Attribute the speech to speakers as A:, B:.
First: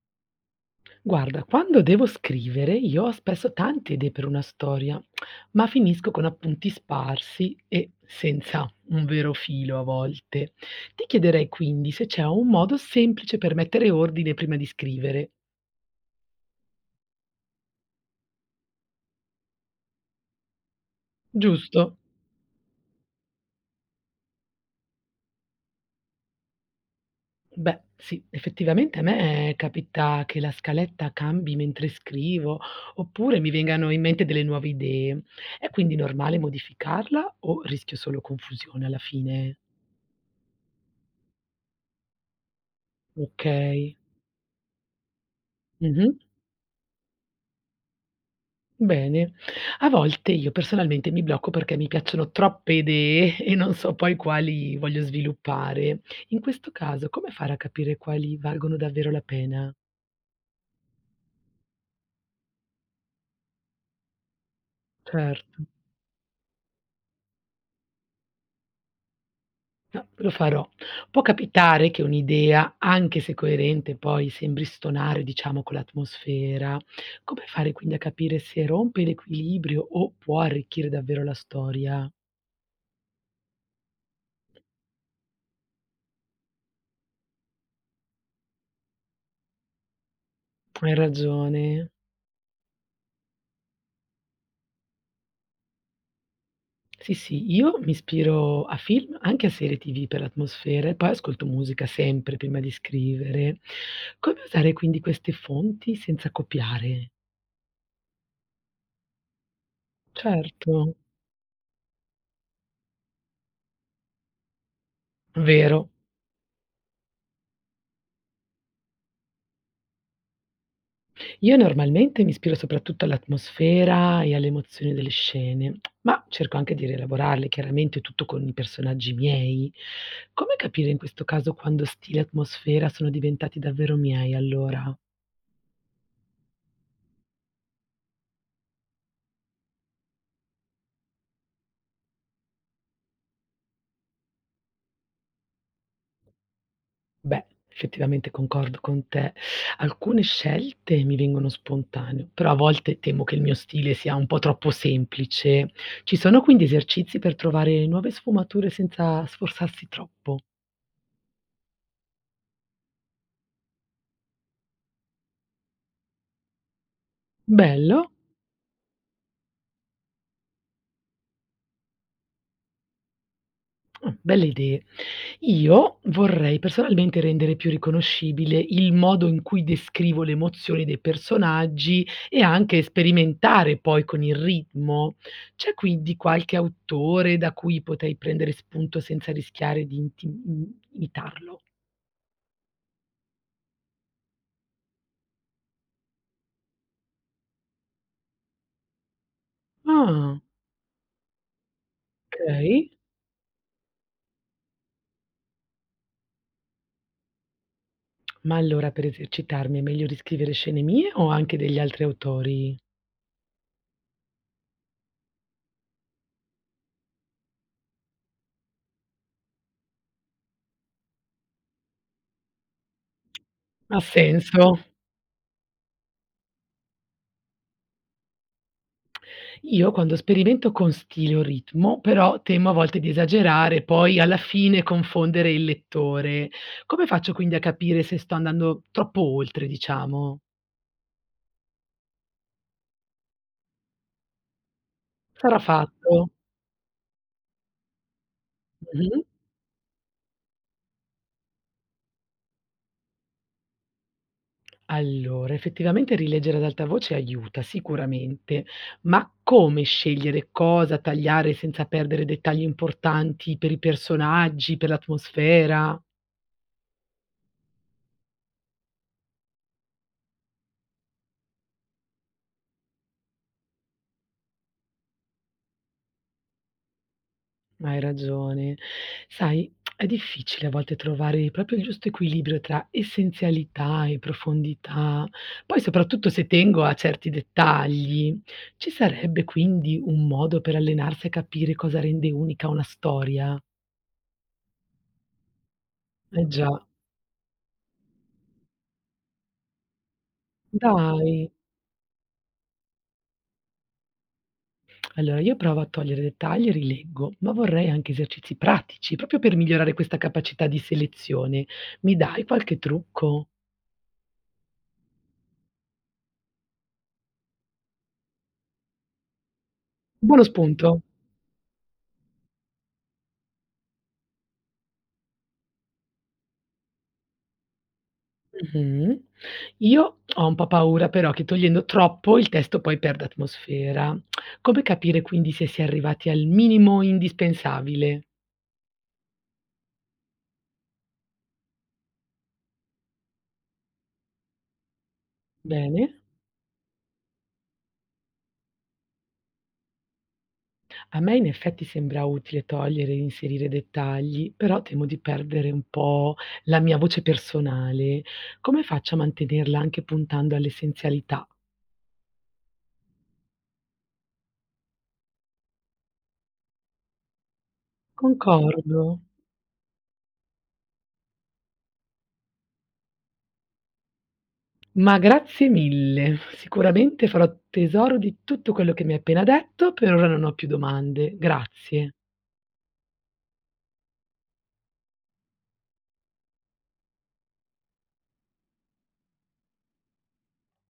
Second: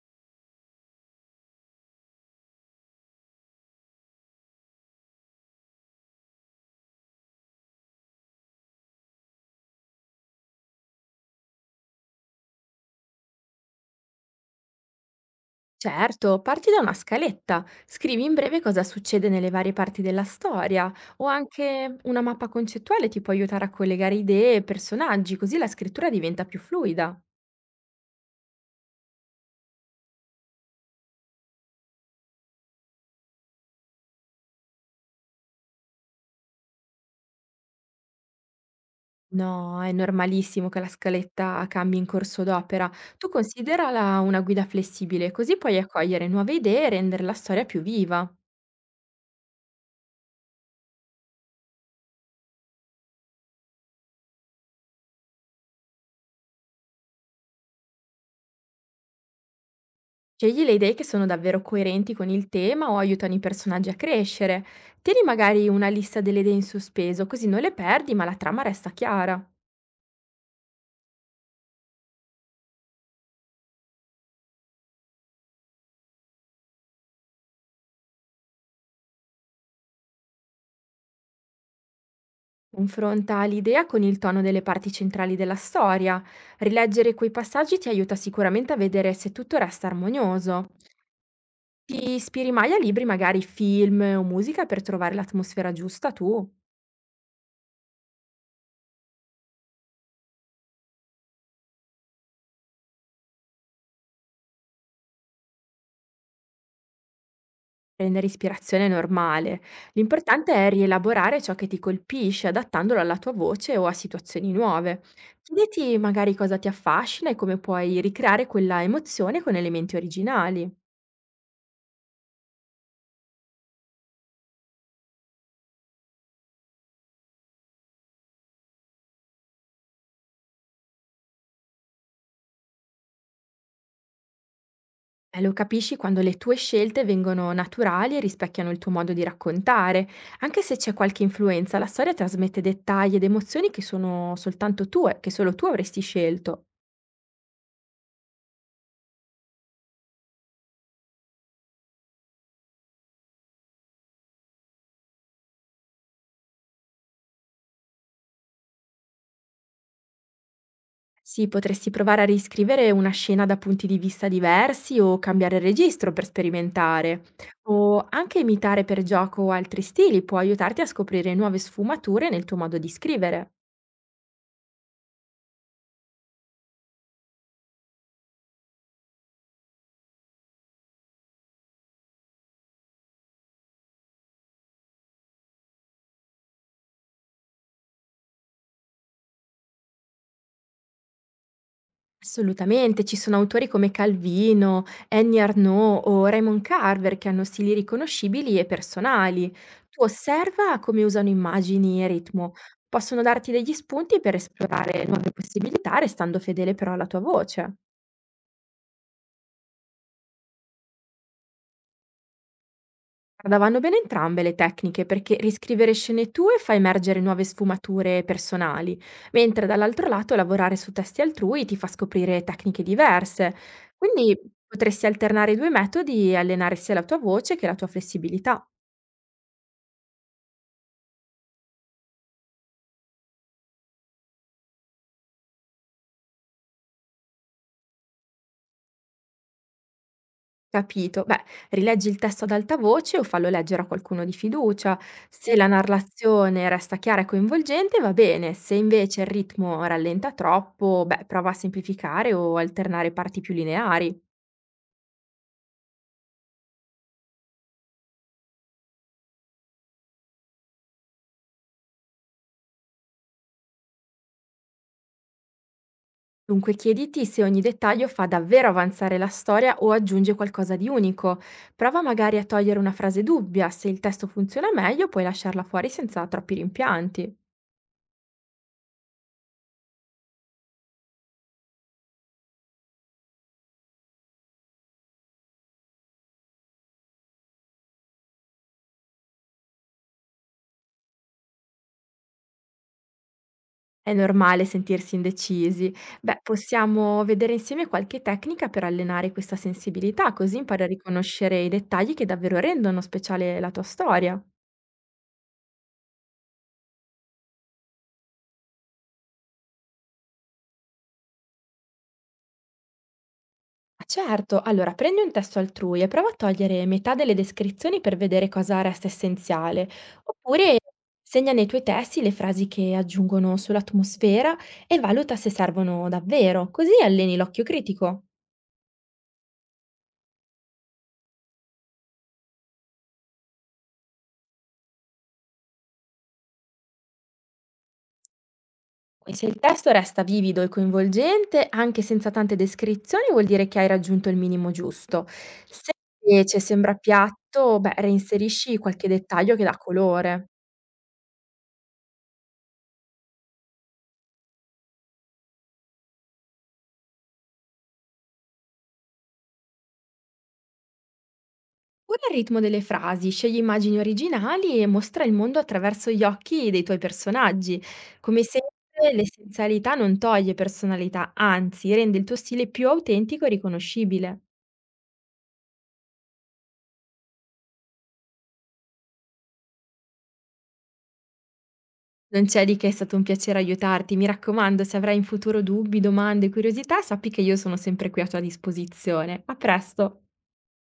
A: Guarda, quando devo scrivere io ho spesso tante idee per una storia, ma finisco con appunti sparsi e senza un vero filo a volte. Ti chiederei quindi se c'è un modo semplice per mettere ordine prima di scrivere,
B: Certo, parti da una scaletta, scrivi in breve cosa succede nelle varie parti della storia o anche
A: giusto?
B: una mappa concettuale ti può aiutare a collegare idee e personaggi, così la scrittura diventa più fluida.
A: Beh, sì, effettivamente a me capita che la scaletta cambi mentre scrivo, oppure mi vengano in mente delle nuove idee. È quindi normale modificarla o rischio solo confusione alla fine?
B: No, è normalissimo che la scaletta cambi in corso d'opera. Tu
A: Ok.
B: considerala una guida flessibile, così puoi
A: Mhm.
B: accogliere nuove idee e rendere la storia più viva.
A: Bene. A volte io personalmente mi blocco perché mi piacciono troppe idee e non so poi quali voglio sviluppare. In questo caso, come fare a capire quali valgono davvero la pena?
B: Scegli le idee che sono davvero coerenti con il tema o aiutano i personaggi a crescere. Tieni magari
A: Certo,
B: una lista delle idee in sospeso, così non le perdi ma la trama resta chiara.
A: no, lo farò. Può capitare che un'idea, anche se coerente, poi sembri stonare, diciamo, con l'atmosfera. Come fare quindi a capire se rompe l'equilibrio o può arricchire davvero la storia?
B: Confronta l'idea con il tono delle parti centrali della storia. Rileggere quei passaggi ti aiuta sicuramente a vedere se tutto resta armonioso.
A: Hai ragione.
B: Ti ispiri mai a libri, magari film o musica per trovare l'atmosfera giusta tu?
A: Sì, sì, io mi ispiro a film, anche a serie TV per l'atmosfera e poi ascolto musica sempre prima di scrivere. Come usare quindi queste fonti senza copiare?
B: Prendere ispirazione è normale. L'importante è
A: Certo,
B: rielaborare ciò che ti colpisce, adattandolo alla tua voce o a situazioni nuove.
A: vero.
B: Chiediti magari cosa ti affascina e come puoi ricreare quella emozione con elementi originali.
A: Io normalmente mi ispiro soprattutto all'atmosfera e alle emozioni delle scene, ma cerco anche di rielaborarle, chiaramente tutto con i personaggi miei. Come capire in questo caso quando stile e atmosfera sono diventati davvero miei allora?
B: E lo capisci quando le tue scelte vengono naturali e rispecchiano il tuo modo di raccontare. Anche se c'è qualche influenza, la storia trasmette dettagli ed emozioni che sono soltanto tue, che solo tu avresti scelto.
A: Beh, effettivamente concordo con te. Alcune scelte mi vengono spontaneo, però a volte temo che il mio stile sia un po' troppo semplice. Ci sono quindi esercizi per trovare nuove sfumature senza sforzarsi troppo?
B: Sì, potresti provare a riscrivere una scena da punti di vista diversi o cambiare registro per sperimentare. O
A: Bello.
B: anche imitare per gioco altri stili può aiutarti a scoprire nuove sfumature nel tuo modo di scrivere.
A: Belle idee. Io vorrei personalmente rendere più riconoscibile il modo in cui descrivo le emozioni dei personaggi e anche sperimentare poi con il ritmo. C'è quindi qualche autore da cui potrei prendere spunto senza rischiare di imitarlo?
B: Assolutamente, ci sono autori come Calvino, Annie Arnaud o Raymond Carver che hanno stili riconoscibili e personali. Tu
A: Ah,
B: osserva come usano immagini e ritmo.
A: okay.
B: Possono darti degli spunti per esplorare nuove possibilità, restando fedele però alla tua voce.
A: Ma allora per esercitarmi è meglio riscrivere scene mie o anche degli altri autori?
B: Guarda, vanno bene entrambe le tecniche perché riscrivere scene tue fa emergere nuove sfumature personali, mentre dall'altro lato lavorare su testi altrui ti fa scoprire tecniche diverse.
A: Ha
B: Quindi
A: senso.
B: potresti alternare i due metodi e allenare sia la tua voce che la tua flessibilità.
A: Io quando sperimento con stile o ritmo, però temo a volte di esagerare e poi alla fine confondere il lettore. Come faccio quindi a capire se sto andando troppo oltre, diciamo?
B: Capito? Beh, rileggi il testo ad alta voce o fallo leggere a qualcuno di fiducia. Se
A: Sarà
B: la
A: fatto?
B: narrazione resta chiara e coinvolgente, va bene. Se invece
A: Mh-mh.
B: il ritmo rallenta troppo, beh, prova a semplificare o alternare parti più lineari.
A: Allora, effettivamente rileggere ad alta voce aiuta sicuramente, ma come scegliere cosa tagliare senza perdere dettagli importanti per i personaggi, per l'atmosfera?
B: Dunque chiediti se ogni dettaglio fa davvero avanzare la storia o aggiunge qualcosa di unico. Prova magari a togliere una frase dubbia, se il testo funziona meglio puoi lasciarla fuori senza troppi rimpianti.
A: Hai ragione. Sai, è difficile a volte trovare proprio il giusto equilibrio tra essenzialità e profondità, poi soprattutto se tengo a certi dettagli. Ci sarebbe quindi un modo per allenarsi a capire cosa rende unica una storia?
B: È normale sentirsi indecisi. Beh,
A: Eh già,
B: possiamo vedere insieme qualche tecnica per allenare questa sensibilità, così impari a
A: dai.
B: riconoscere i dettagli che davvero rendono speciale la tua storia.
A: Allora io provo a togliere dettagli e rileggo, ma vorrei anche esercizi pratici, proprio per migliorare questa capacità di selezione. Mi dai qualche trucco?
B: Ah, certo, allora prendi un testo altrui e prova a togliere metà delle descrizioni per vedere cosa resta essenziale,
A: Buono
B: oppure
A: spunto.
B: segna nei tuoi testi le frasi che aggiungono sull'atmosfera e valuta se servono davvero, così alleni l'occhio critico.
A: Mh-mh. Io ho un po' paura però che togliendo troppo il testo poi perda atmosfera. Come capire quindi se si è arrivati al minimo indispensabile?
B: E se il testo resta vivido e coinvolgente, anche senza tante descrizioni, vuol dire che hai raggiunto il minimo giusto. Se
A: Bene.
B: invece sembra piatto, beh, reinserisci qualche dettaglio che dà colore.
A: A me in effetti sembra utile togliere e inserire dettagli, però temo di perdere un po' la mia voce personale. Come faccio a mantenerla anche puntando all'essenzialità?
B: Cura il ritmo delle frasi, scegli immagini originali e mostra il mondo attraverso gli occhi dei tuoi personaggi. Come
A: Concordo.
B: sempre, l'essenzialità non toglie personalità, anzi rende il tuo stile più autentico e riconoscibile.
A: Ma grazie mille. Sicuramente farò tesoro di tutto quello che mi hai appena detto, per ora non ho più domande. Grazie.
B: Non c'è di che, è stato un piacere aiutarti. Mi raccomando, se avrai in futuro dubbi, domande, curiosità, sappi che io sono sempre qui a tua disposizione. A presto!